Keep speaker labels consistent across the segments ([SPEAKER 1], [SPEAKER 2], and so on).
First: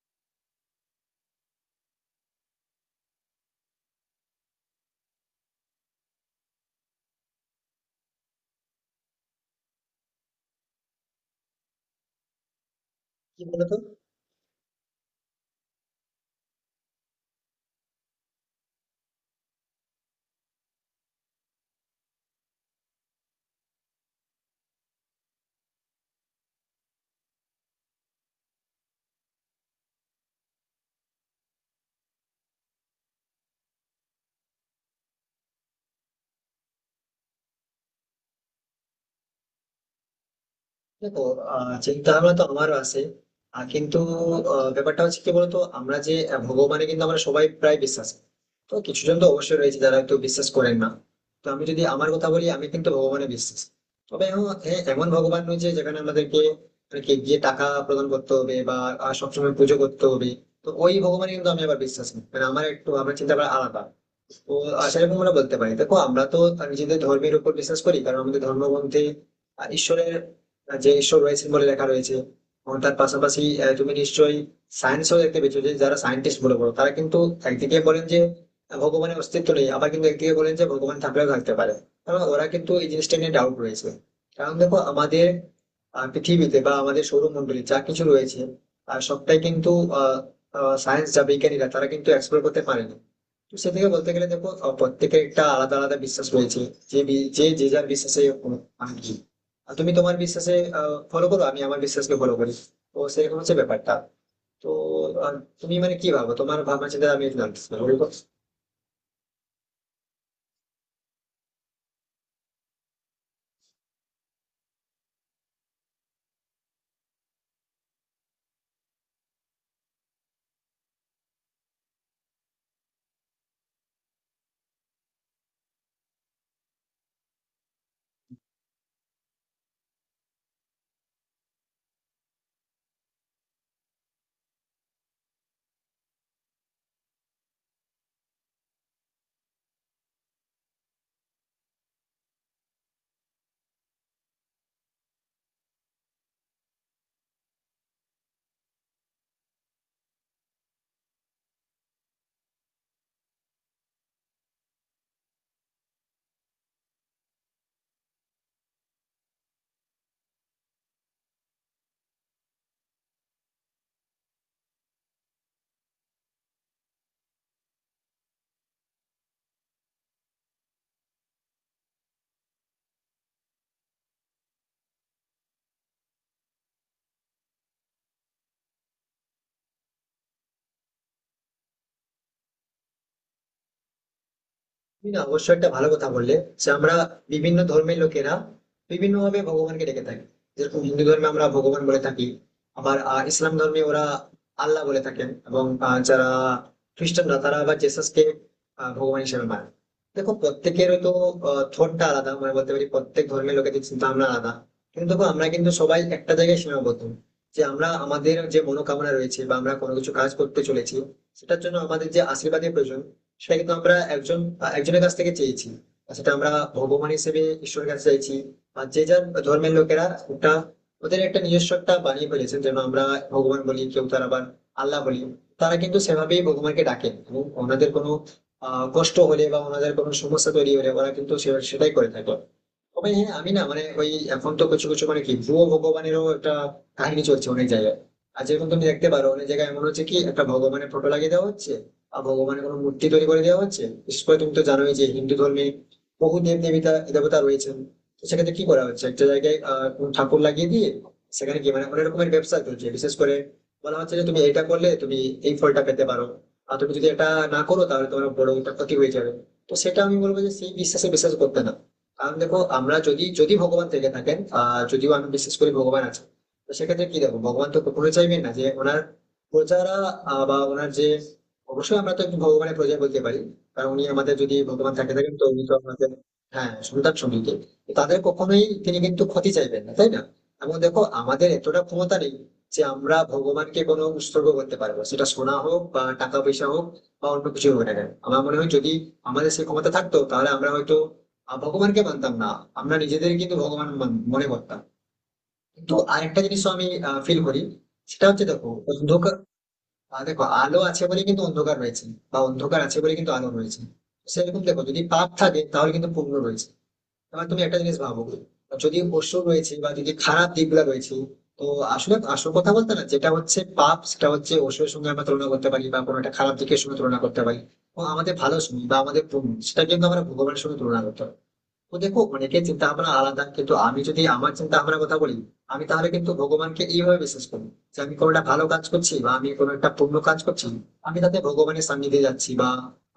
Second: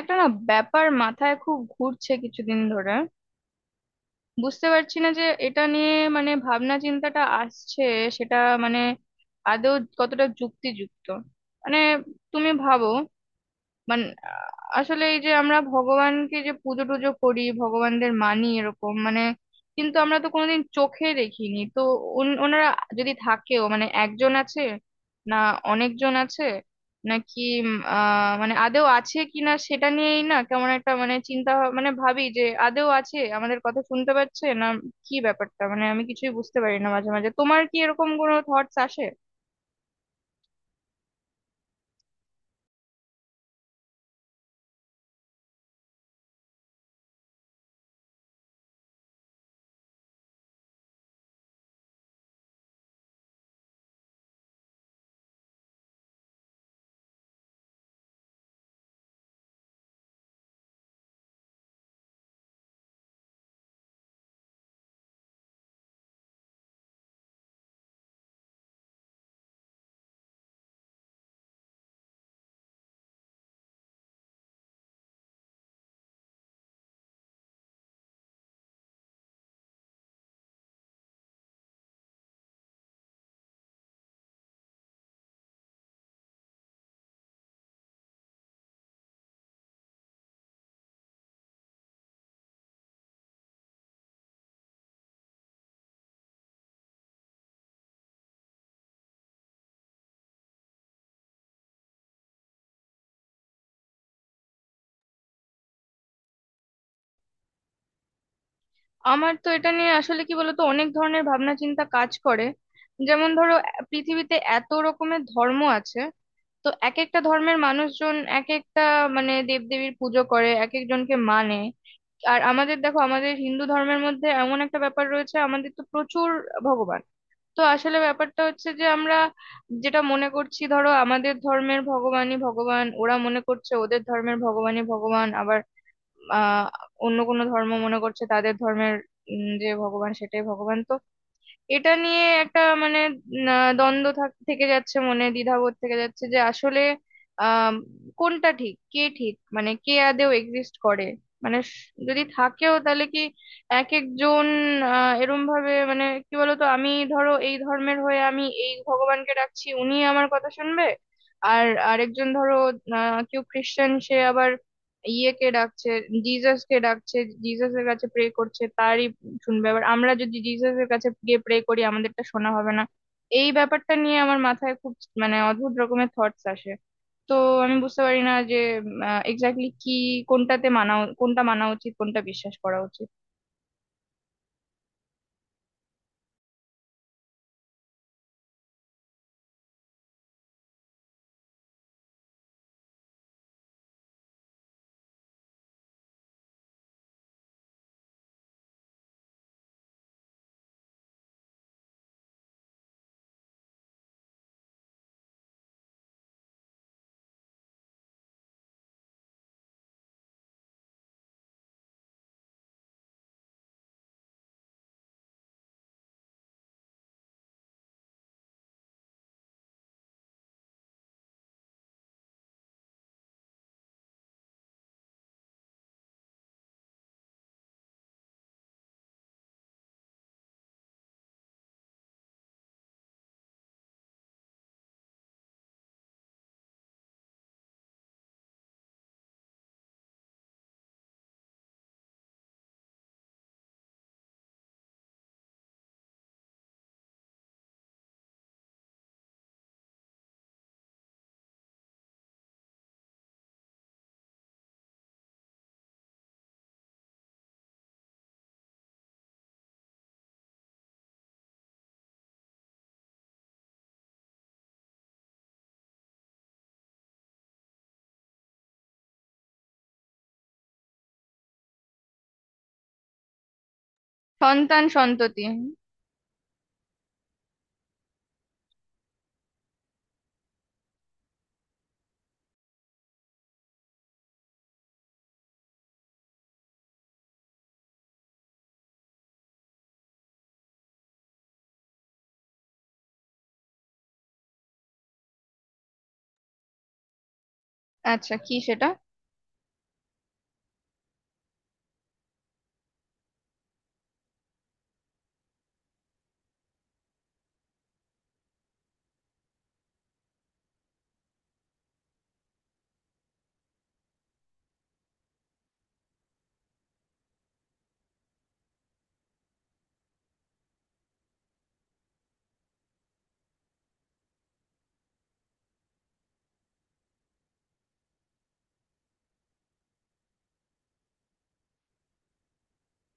[SPEAKER 1] একটা না ব্যাপার মাথায় খুব ঘুরছে কিছুদিন ধরে। বুঝতে পারছি না যে এটা নিয়ে মানে ভাবনা চিন্তাটা আসছে সেটা মানে আদৌ কতটা যুক্তিযুক্ত। মানে তুমি ভাবো।
[SPEAKER 2] কি বলতো?
[SPEAKER 1] মানে আসলে এই যে আমরা ভগবানকে যে পুজো টুজো করি, ভগবানদের মানি এরকম, মানে কিন্তু আমরা তো কোনোদিন চোখে দেখিনি তো। ওনারা যদি থাকেও মানে একজন আছে না অনেকজন আছে নাকি। উম, আহ মানে আদেও আছে কিনা সেটা নিয়েই না কেমন একটা মানে চিন্তা মানে ভাবি যে আদেও আছে, আমাদের কথা শুনতে পাচ্ছে না, কি ব্যাপারটা। মানে আমি কিছুই বুঝতে পারি না মাঝে মাঝে। তোমার কি এরকম কোনো থটস আসে?
[SPEAKER 2] দেখো, চিন্তাভাবনা তো আমারও আছে। কিন্তু ব্যাপারটা হচ্ছে কি বলতো, আমরা যে ভগবানে কিন্তু আমরা সবাই প্রায় বিশ্বাস করি। তো কিছু জন তো অবশ্যই রয়েছে যারা হয়তো বিশ্বাস করেন না। তো আমি যদি আমার কথা বলি, আমি কিন্তু ভগবানে বিশ্বাস। তবে হ্যাঁ হ্যাঁ, এমন ভগবান নয় যে যেখানে আমাদেরকে আর কি গিয়ে টাকা প্রদান করতে হবে বা সবসময় পুজো করতে হবে। তো ওই ভগবানে কিন্তু আমি আবার বিশ্বাস নেই, মানে আমার একটু আমার চিন্তা ভাবনা আলাদা। তো সেরকম আমরা বলতে পারি। দেখো, আমরা তো তার নিজেদের ধর্মের উপর বিশ্বাস করি কারণ আমাদের ধর্মগ্রন্থে ঈশ্বরের যে ঈশ্বর রয়েছেন বলে লেখা রয়েছে। এবং তার পাশাপাশি তুমি নিশ্চয়ই সায়েন্সও দেখতে পেয়েছো যে যারা সায়েন্টিস্ট বলে বলো তারা কিন্তু একদিকে বলেন যে ভগবানের অস্তিত্ব নেই, আবার কিন্তু একদিকে বলেন যে ভগবান থাকলেও থাকতে পারে। কারণ ওরা কিন্তু এই জিনিসটা নিয়ে ডাউট রয়েছে। কারণ দেখো আমাদের পৃথিবীতে বা আমাদের সৌরমণ্ডলে যা কিছু রয়েছে আর সবটাই কিন্তু আহ সায়েন্স যা বিজ্ঞানীরা তারা কিন্তু এক্সপ্লোর করতে পারেনি। সেদিকে বলতে গেলে দেখো, প্রত্যেকের একটা আলাদা আলাদা বিশ্বাস রয়েছে। যে যে যে যার বিশ্বাসে আমি কি, আর তুমি তোমার বিশ্বাসে ফলো করো, আমি আমার বিশ্বাসকে ফলো করি। তো সেরকম হচ্ছে ব্যাপারটা। তো আহ, তুমি মানে কি ভাবো, তোমার ভাবনা চিন্তা আমি জানতে চাই, বলো তো।
[SPEAKER 1] আমার তো এটা নিয়ে আসলে কি বলতো অনেক ধরনের ভাবনা চিন্তা কাজ করে। যেমন ধরো, পৃথিবীতে এত রকমের ধর্ম আছে। তো এক একটা ধর্মের মানুষজন এক একটা মানে দেবদেবীর পুজো করে এক একজনকে মানে। আর আমাদের দেখো, আমাদের হিন্দু ধর্মের মধ্যে এমন একটা ব্যাপার রয়েছে, আমাদের তো প্রচুর ভগবান। তো আসলে ব্যাপারটা হচ্ছে যে আমরা যেটা মনে করছি ধরো আমাদের ধর্মের ভগবানই ভগবান, ওরা মনে করছে ওদের ধর্মের ভগবানই ভগবান, আবার আহ অন্য কোনো ধর্ম মনে করছে তাদের ধর্মের যে ভগবান সেটাই ভগবান। তো এটা নিয়ে একটা মানে দ্বন্দ্ব থেকে যাচ্ছে, মনে দ্বিধাবোধ থেকে যাচ্ছে যে আসলে আহ কোনটা ঠিক, কে ঠিক, মানে কে আদেও এক্সিস্ট করে। মানে যদি থাকেও তাহলে কি এক একজন। এরম ভাবে মানে কি বলতো, আমি ধরো এই ধর্মের হয়ে আমি এই ভগবানকে ডাকছি, উনি আমার কথা শুনবে। আর আরেকজন ধরো কেউ খ্রিস্টান, সে আবার ইয়েকে ডাকছে, জিজাস কে ডাকছে, জিজাসের কাছে প্রে করছে, তারই শুনবে। এবার আমরা যদি জিসাসের কাছে গিয়ে প্রে করি আমাদেরটা শোনা হবে না? এই ব্যাপারটা নিয়ে আমার মাথায় খুব মানে অদ্ভুত রকমের থটস আসে। তো আমি বুঝতে পারি না যে এক্স্যাক্টলি কি কোনটাতে কোনটা মানা উচিত, কোনটা বিশ্বাস করা উচিত।
[SPEAKER 2] তুমি না অবশ্যই একটা ভালো কথা বললে যে আমরা বিভিন্ন ধর্মের লোকেরা বিভিন্ন ভাবে ভগবানকে ডেকে থাকি। যেরকম হিন্দু ধর্মে আমরা ভগবান বলে থাকি, আবার ইসলাম ধর্মে ওরা আল্লাহ বলে থাকেন, এবং যারা খ্রিস্টানরা তারা আবার জেসাসকে ভগবান হিসেবে মানে। দেখো প্রত্যেকের তো থটটা আলাদা, মানে বলতে পারি প্রত্যেক ধর্মের লোকেদের চিন্তা ভাবনা আলাদা। কিন্তু দেখো আমরা কিন্তু সবাই একটা জায়গায় সীমাবদ্ধ, যে আমরা আমাদের যে মনোকামনা রয়েছে বা আমরা কোনো কিছু কাজ করতে চলেছি, সেটার জন্য আমাদের যে আশীর্বাদের প্রয়োজন, সেটা কিন্তু আমরা একজন একজনের কাছ থেকে চেয়েছি। আর সেটা আমরা ভগবান হিসেবে ঈশ্বরের কাছে চাইছি। আর যে যার ধর্মের লোকেরা ওটা ওদের একটা নিজস্ব একটা বানিয়ে ফেলেছেন যেন আমরা ভগবান বলি, কেউ তার আবার আল্লাহ বলি। তারা কিন্তু সেভাবেই ভগবানকে ডাকেন, এবং ওনাদের কোনো কষ্ট হলে বা ওনাদের কোনো সমস্যা তৈরি হলে ওরা কিন্তু সেটাই করে থাকে। তবে হ্যাঁ আমি না, মানে ওই এখন তো কিছু কিছু মানে কি ভুয়ো ভগবানেরও একটা কাহিনী চলছে অনেক জায়গায়। আর যেরকম তুমি দেখতে পারো অনেক জায়গায় এমন হচ্ছে কি একটা ভগবানের ফটো লাগিয়ে দেওয়া হচ্ছে, আর ভগবানের কোনো মূর্তি তৈরি করে দেওয়া হচ্ছে। বিশেষ করে তুমি তো জানোই যে হিন্দু ধর্মে বহু দেব দেবতা দেবতা রয়েছেন। তো সেক্ষেত্রে কি করা হচ্ছে একটা জায়গায় কোনো ঠাকুর লাগিয়ে দিয়ে সেখানে কি মানে অনেক রকমের ব্যবসা চলছে। বিশেষ করে বলা হচ্ছে যে তুমি এটা করলে তুমি এই ফলটা পেতে পারো, আর তুমি যদি এটা না করো তাহলে তোমার বড় একটা ক্ষতি হয়ে যাবে। তো সেটা আমি বলবো যে সেই বিশ্বাসে বিশ্বাস করতে না। কারণ দেখো আমরা যদি যদি ভগবান থেকে থাকেন, যদিও আমি বিশ্বাস করি ভগবান আছে। তো সেক্ষেত্রে কি দেখো ভগবান তো কখনো চাইবেন না যে ওনার প্রজারা বা ওনার যে অবশ্যই আমরা তো একটু ভগবানের প্রজা বলতে পারি। কারণ উনি আমাদের যদি
[SPEAKER 1] সন্তান
[SPEAKER 2] ভগবান থাকেন
[SPEAKER 1] সন্ততি।
[SPEAKER 2] তো উনি তো আমাদের হ্যাঁ সন্তান সঙ্গীকে তাদের কখনোই তিনি কিন্তু ক্ষতি চাইবেন না, তাই না? এবং দেখো আমাদের এতটা ক্ষমতা নেই যে আমরা ভগবানকে কোনো উৎসর্গ করতে পারবো, সেটা সোনা হোক বা টাকা পয়সা হোক বা অন্য কিছু হোক না কেন। আমার মনে হয় যদি আমাদের সেই ক্ষমতা থাকতো তাহলে আমরা হয়তো ভগবানকে মানতাম না, আমরা নিজেদের কিন্তু ভগবান মনে করতাম। কিন্তু আরেকটা জিনিস আমি ফিল করি। সেটা
[SPEAKER 1] আচ্ছা,
[SPEAKER 2] হচ্ছে
[SPEAKER 1] কি
[SPEAKER 2] দেখো
[SPEAKER 1] সেটা?
[SPEAKER 2] অন্ধকার, দেখো আলো আছে বলে কিন্তু অন্ধকার রয়েছে, বা অন্ধকার আছে বলে কিন্তু আলো রয়েছে। সেরকম দেখো যদি পাপ থাকে তাহলে কিন্তু পুণ্য রয়েছে। এবার তুমি একটা জিনিস ভাবো, যদি অসুর রয়েছে বা যদি খারাপ দিকগুলো রয়েছে, তো আসলে আসল কথা বলতে না যেটা হচ্ছে পাপ সেটা হচ্ছে অসুরের সঙ্গে আমরা তুলনা করতে পারি বা কোনো একটা খারাপ দিকের সঙ্গে তুলনা করতে পারি। ও আমাদের ভালো সময় বা আমাদের পুণ্য, সেটা কিন্তু আমরা ভগবানের সঙ্গে তুলনা করতে পারি। তো দেখো অনেকের চিন্তা ভাবনা আলাদা, কিন্তু আমি যদি আমার চিন্তা ভাবনার কথা বলি, আমি তাহলে কিন্তু ভগবানকে এইভাবে বিশ্বাস করি যে আমি কোনো একটা ভালো কাজ করছি বা আমি কোনো একটা পুণ্য কাজ করছি, আমি তাতে ভগবানের সান্নিধ্যে যাচ্ছি বা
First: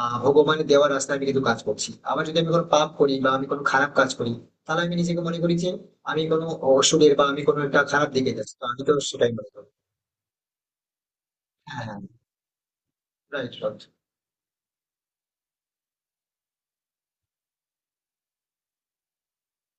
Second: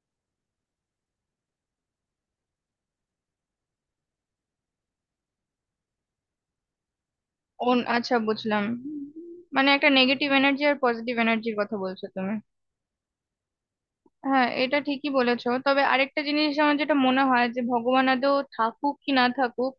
[SPEAKER 2] ভগবানের দেওয়ার রাস্তায় আমি কিন্তু কাজ করছি। আবার যদি আমি কোনো পাপ করি বা আমি কোনো খারাপ কাজ করি, তাহলে আমি নিজেকে মনে করি যে আমি কোনো অসুরের বা আমি কোনো একটা খারাপ
[SPEAKER 1] আচ্ছা,
[SPEAKER 2] দিকে যাচ্ছি,
[SPEAKER 1] বুঝলাম।
[SPEAKER 2] তো আমি তো সেটাই মনে
[SPEAKER 1] মানে
[SPEAKER 2] করি।
[SPEAKER 1] একটা নেগেটিভ এনার্জি আর পজিটিভ এনার্জির কথা
[SPEAKER 2] হ্যাঁ,
[SPEAKER 1] বলছো তুমি।
[SPEAKER 2] Right right.
[SPEAKER 1] হ্যাঁ, এটা ঠিকই বলেছো। তবে আরেকটা জিনিস আমার যেটা মনে হয় যে ভগবান আদৌ থাকুক কি না থাকুক,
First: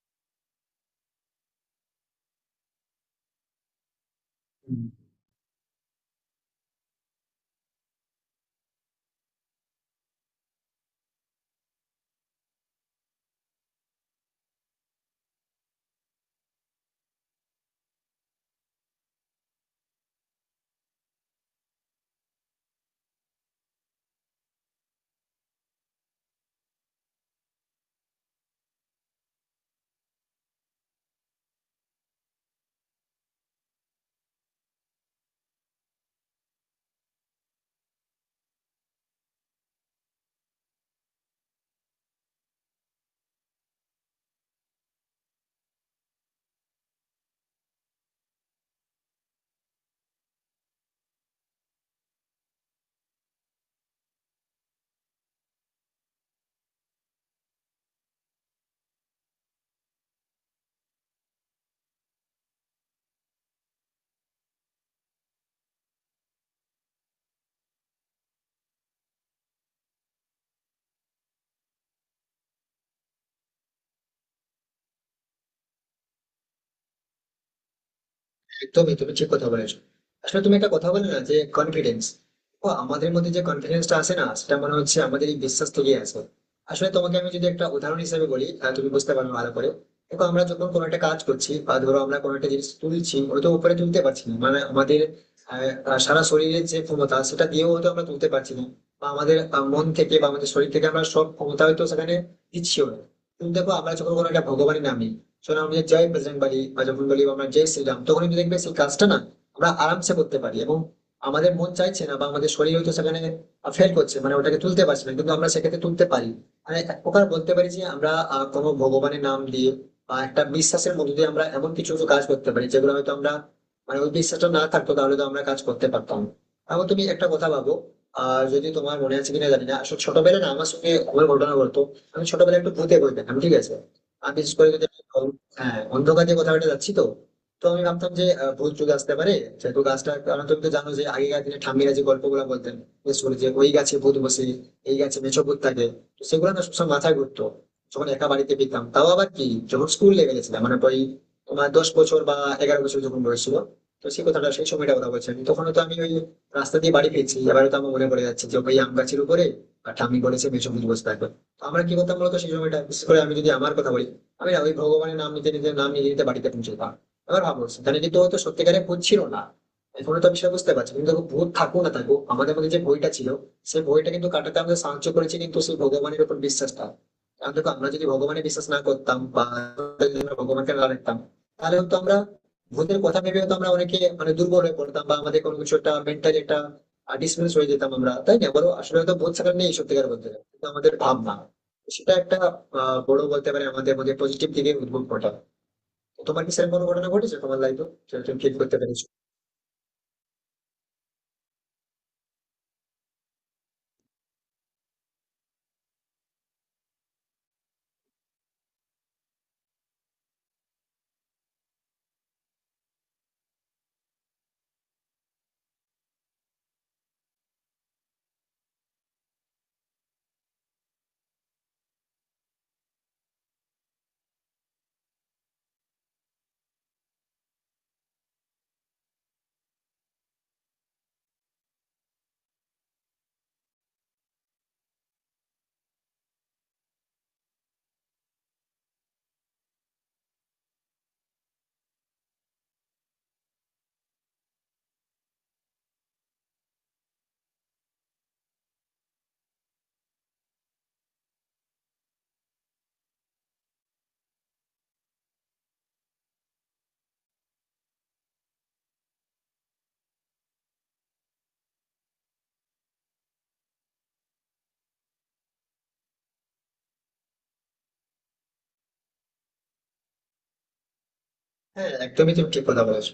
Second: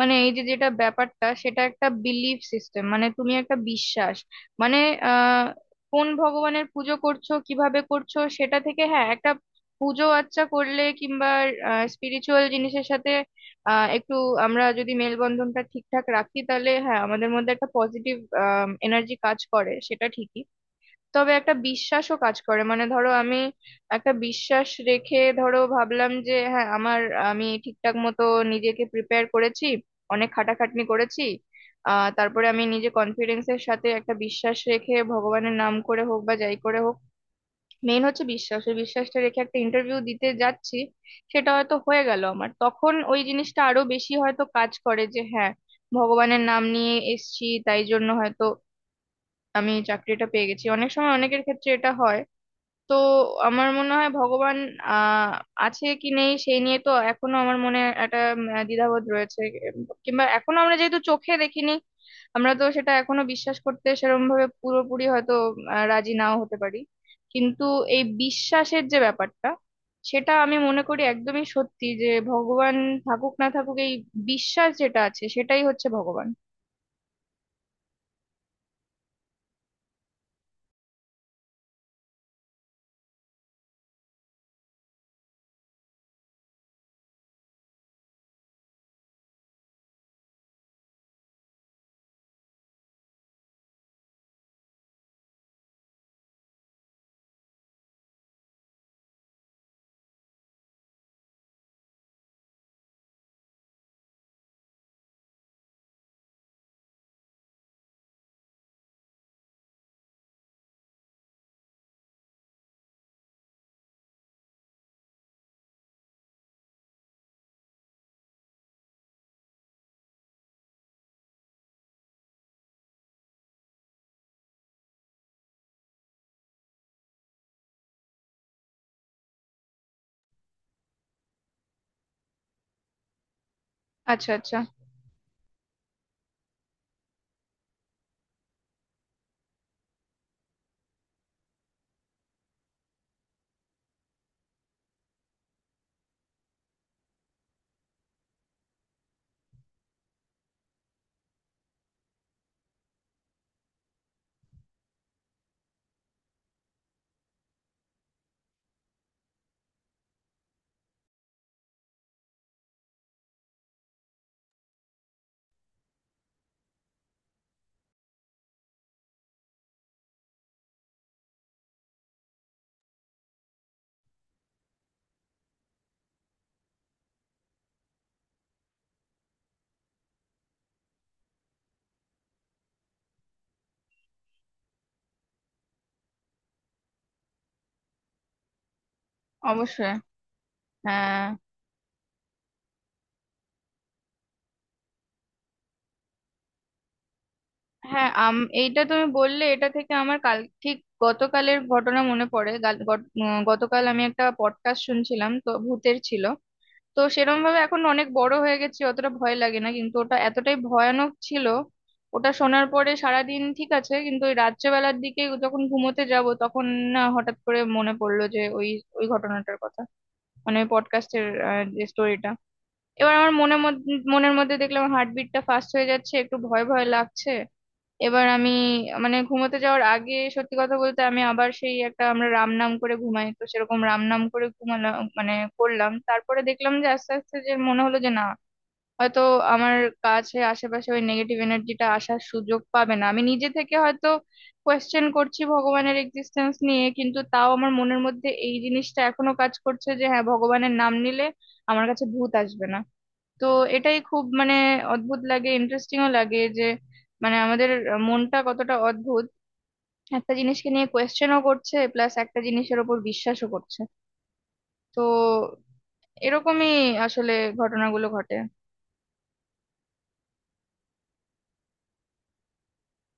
[SPEAKER 1] মানে এই যে যেটা ব্যাপারটা, সেটা একটা বিলিফ সিস্টেম। মানে তুমি একটা বিশ্বাস মানে আহ কোন ভগবানের পুজো করছো, কিভাবে করছো, সেটা থেকে হ্যাঁ একটা পুজো আচ্চা করলে কিংবা স্পিরিচুয়াল জিনিসের সাথে একটু আমরা যদি মেলবন্ধনটা ঠিকঠাক রাখি, তাহলে হ্যাঁ আমাদের মধ্যে একটা পজিটিভ এনার্জি কাজ করে, সেটা ঠিকই। তবে একটা বিশ্বাসও কাজ করে। মানে ধরো আমি একটা বিশ্বাস রেখে ধরো ভাবলাম যে হ্যাঁ, আমার আমি ঠিকঠাক মতো নিজেকে প্রিপেয়ার করেছি, অনেক খাটাখাটনি করেছি, তারপরে আমি নিজে কনফিডেন্সের সাথে একটা বিশ্বাস রেখে ভগবানের নাম করে হোক বা যাই করে হোক, মেইন হচ্ছে বিশ্বাস, ওই বিশ্বাসটা রেখে একটা ইন্টারভিউ দিতে যাচ্ছি। সেটা হয়তো হয়ে গেল, আমার তখন ওই জিনিসটা আরো বেশি হয়তো কাজ করে যে হ্যাঁ ভগবানের নাম নিয়ে এসছি তাই জন্য হয়তো আমি চাকরিটা পেয়ে গেছি। অনেক সময় অনেকের ক্ষেত্রে এটা হয়। তো আমার মনে হয় ভগবান আহ আছে কি নেই সেই নিয়ে তো এখনো আমার মনে একটা দ্বিধাবোধ রয়েছে। এম, কিংবা এখনো আমরা যেহেতু চোখে দেখিনি, আমরা তো সেটা এখনো বিশ্বাস করতে সেরকম ভাবে পুরোপুরি হয়তো রাজি নাও হতে পারি। কিন্তু এই বিশ্বাসের যে ব্যাপারটা, সেটা আমি মনে করি একদমই সত্যি যে ভগবান থাকুক না থাকুক, এই বিশ্বাস যেটা আছে সেটাই হচ্ছে ভগবান।
[SPEAKER 2] একদমই তুমি ঠিক কথা বলেছো। আসলে তুমি একটা কথা বলে না যে কনফিডেন্স, ও আমাদের মধ্যে যে কনফিডেন্সটা আসে না সেটা মনে হচ্ছে আমাদের এই বিশ্বাস থেকেই আসে। আসলে তোমাকে আমি যদি একটা উদাহরণ হিসেবে বলি তুমি বুঝতে পারবে ভালো করে। দেখো আমরা যখন কোনো একটা কাজ করছি বা ধরো আমরা কোনো একটা জিনিস তুলছি, ওটা তো উপরে তুলতে পারছি না, মানে আমাদের আহ, আহ, সারা শরীরের যে ক্ষমতা সেটা দিয়েও হয়তো আমরা তুলতে পারছি না, বা আমাদের মন থেকে বা আমাদের শরীর থেকে আমরা সব ক্ষমতা হয়তো সেখানে দিচ্ছিও না। কিন্তু দেখো আমরা যখন কোনো একটা ভগবানের নাম নিই, সোনা আমরা জয় প্রেসিডেন্ট বলি বা যখন বলি আমরা জয় শ্রীরাম, তখন কিন্তু দেখবে সেই কাজটা না আমরা আরামসে করতে পারি। এবং আমাদের মন চাইছে না বা আমাদের শরীর হয়তো সেখানে ফেল করছে, মানে ওটাকে তুলতে পারছে না, কিন্তু আমরা সেক্ষেত্রে তুলতে পারি। মানে এক প্রকার বলতে পারি যে আমরা কোনো ভগবানের নাম দিয়ে বা একটা বিশ্বাসের মধ্যে দিয়ে আমরা এমন কিছু কিছু কাজ করতে পারি যেগুলো হয়তো আমরা, মানে ওই বিশ্বাসটা না থাকতো তাহলে তো আমরা কাজ করতে পারতাম না। এখন তুমি একটা কথা ভাবো, যদি তোমার মনে আছে কিনা জানি না, আসলে ছোটবেলায় না আমার সঙ্গে আমার ঘটনা বলতো। আমি ছোটবেলায় একটু ভূতে বই পেতাম, ঠিক আছে?
[SPEAKER 1] আচ্ছা
[SPEAKER 2] আমি বিশেষ
[SPEAKER 1] আচ্ছা।
[SPEAKER 2] করে যদি আমি হ্যাঁ অন্ধকার যে কথাটা যাচ্ছি তো। তো আমি ভাবতাম যে ভূত যুগ আসতে পারে, সেহেতু গাছটা, কারণ তুমি তো জানো যে আগেকার দিনে ঠাম্মিরা যে গল্পগুলো বলতেন, বিশেষ করে যে ওই গাছে ভূত বসে, এই গাছে মেছো ভূত থাকে। তো সেগুলো না সবসময় মাথায় ঘুরতো, যখন একা বাড়িতে পেতাম, তাও আবার কি, যখন স্কুল লেভেলে ছিলাম, মানে ওই তোমার 10 বছর বা 11 বছর যখন বয়স ছিল। তো সেই কথাটা সেই সময়টা কথা বলছি, আমি তখন তো আমি ওই রাস্তা দিয়ে বাড়ি ফিরছি, এবারে তো আমার মনে পড়ে যাচ্ছে যে ওই আম গাছের উপরে আর ঠাম্মি বলেছে মেছো ভূত বসে থাকবে। তো আমরা কি করতাম বলতো সেই সময়টা, বিশেষ করে আমি যদি আমার কথা বলি, আমি না ওই ভগবানের নাম নিতে নিতে নাম নিতে নিতে বাড়িতে পৌঁছেছিলাম। এবার ভাবো সেখানে কিন্তু হয়তো সত্যিকারে ভূত ছিল না, এখনো তো আমি সেটা বুঝতে পারছি, কিন্তু দেখো, ভূত থাকুক না থাকুক আমাদের মধ্যে যে ভয়টা ছিল সেই ভয়টা কিন্তু কাটাতে আমাদের সাহায্য করেছে কিন্তু সেই ভগবানের উপর বিশ্বাসটা। কারণ দেখো আমরা যদি ভগবানে বিশ্বাস না করতাম বা যদি আমরা ভগবানকে না রাখতাম তাহলে হয়তো আমরা ভূতের কথা ভেবে হয়তো আমরা অনেকে মানে দুর্বল হয়ে পড়তাম বা আমাদের কোনো কিছু একটা মেন্টালি একটা ডিসমিস হয়ে যেতাম আমরা, তাই না বলো? আসলে হয়তো ভূত সেখানে নেই
[SPEAKER 1] অবশ্যই।
[SPEAKER 2] সত্যিকার বলতে গেলে। কিন্তু আমাদের
[SPEAKER 1] হ্যাঁ।
[SPEAKER 2] ভাবনা সেটা একটা বড় বলতে পারে আমাদের মধ্যে পজিটিভ দিকে উদ্ভব ঘটা। তো তোমার কি সেরকম কোনো ঘটনা ঘটেছে তোমার লাইফে?
[SPEAKER 1] হ্যাঁ,
[SPEAKER 2] তুমি ঠিক করতে
[SPEAKER 1] এইটা তুমি
[SPEAKER 2] পেরেছো।
[SPEAKER 1] বললে, এটা থেকে আমার কাল ঠিক গতকালের ঘটনা মনে পড়ে। গতকাল আমি একটা পডকাস্ট শুনছিলাম, তো ভূতের ছিল। তো সেরকম ভাবে এখন অনেক বড় হয়ে গেছি, অতটা ভয় লাগে না, কিন্তু ওটা এতটাই ভয়ানক ছিল। ওটা শোনার পরে সারাদিন ঠিক আছে, কিন্তু ওই রাত্রেবেলার দিকে যখন ঘুমোতে যাব, তখন না হঠাৎ করে মনে পড়লো যে ওই ওই ঘটনাটার কথা। মানে ওই পডকাস্টের যে স্টোরিটা। এবার আমার মনের মধ্যে দেখলাম হার্টবিটটা ফাস্ট হয়ে যাচ্ছে, একটু ভয় ভয় লাগছে। এবার আমি মানে ঘুমোতে যাওয়ার আগে সত্যি কথা বলতে আমি আবার সেই একটা, আমরা রাম নাম করে ঘুমাই তো সেরকম রাম নাম করে ঘুমালাম। মানে করলাম, তারপরে দেখলাম যে আস্তে আস্তে যে মনে হলো যে না, হয়তো আমার কাছে আশেপাশে ওই নেগেটিভ এনার্জিটা আসার সুযোগ পাবে না। আমি নিজে থেকে হয়তো কোয়েশ্চেন করছি ভগবানের এক্সিস্টেন্স নিয়ে, কিন্তু তাও আমার মনের মধ্যে এই জিনিসটা এখনো কাজ করছে যে হ্যাঁ, ভগবানের নাম নিলে আমার কাছে ভূত আসবে না। তো এটাই খুব মানে অদ্ভুত লাগে, ইন্টারেস্টিংও লাগে যে মানে আমাদের মনটা কতটা অদ্ভুত। একটা জিনিসকে নিয়ে কোয়েশ্চেনও করছে, প্লাস একটা জিনিসের ওপর বিশ্বাসও করছে। তো এরকমই আসলে ঘটনাগুলো ঘটে।
[SPEAKER 2] হ্যাঁ, একদমই তুমি ঠিক কথা বলেছো।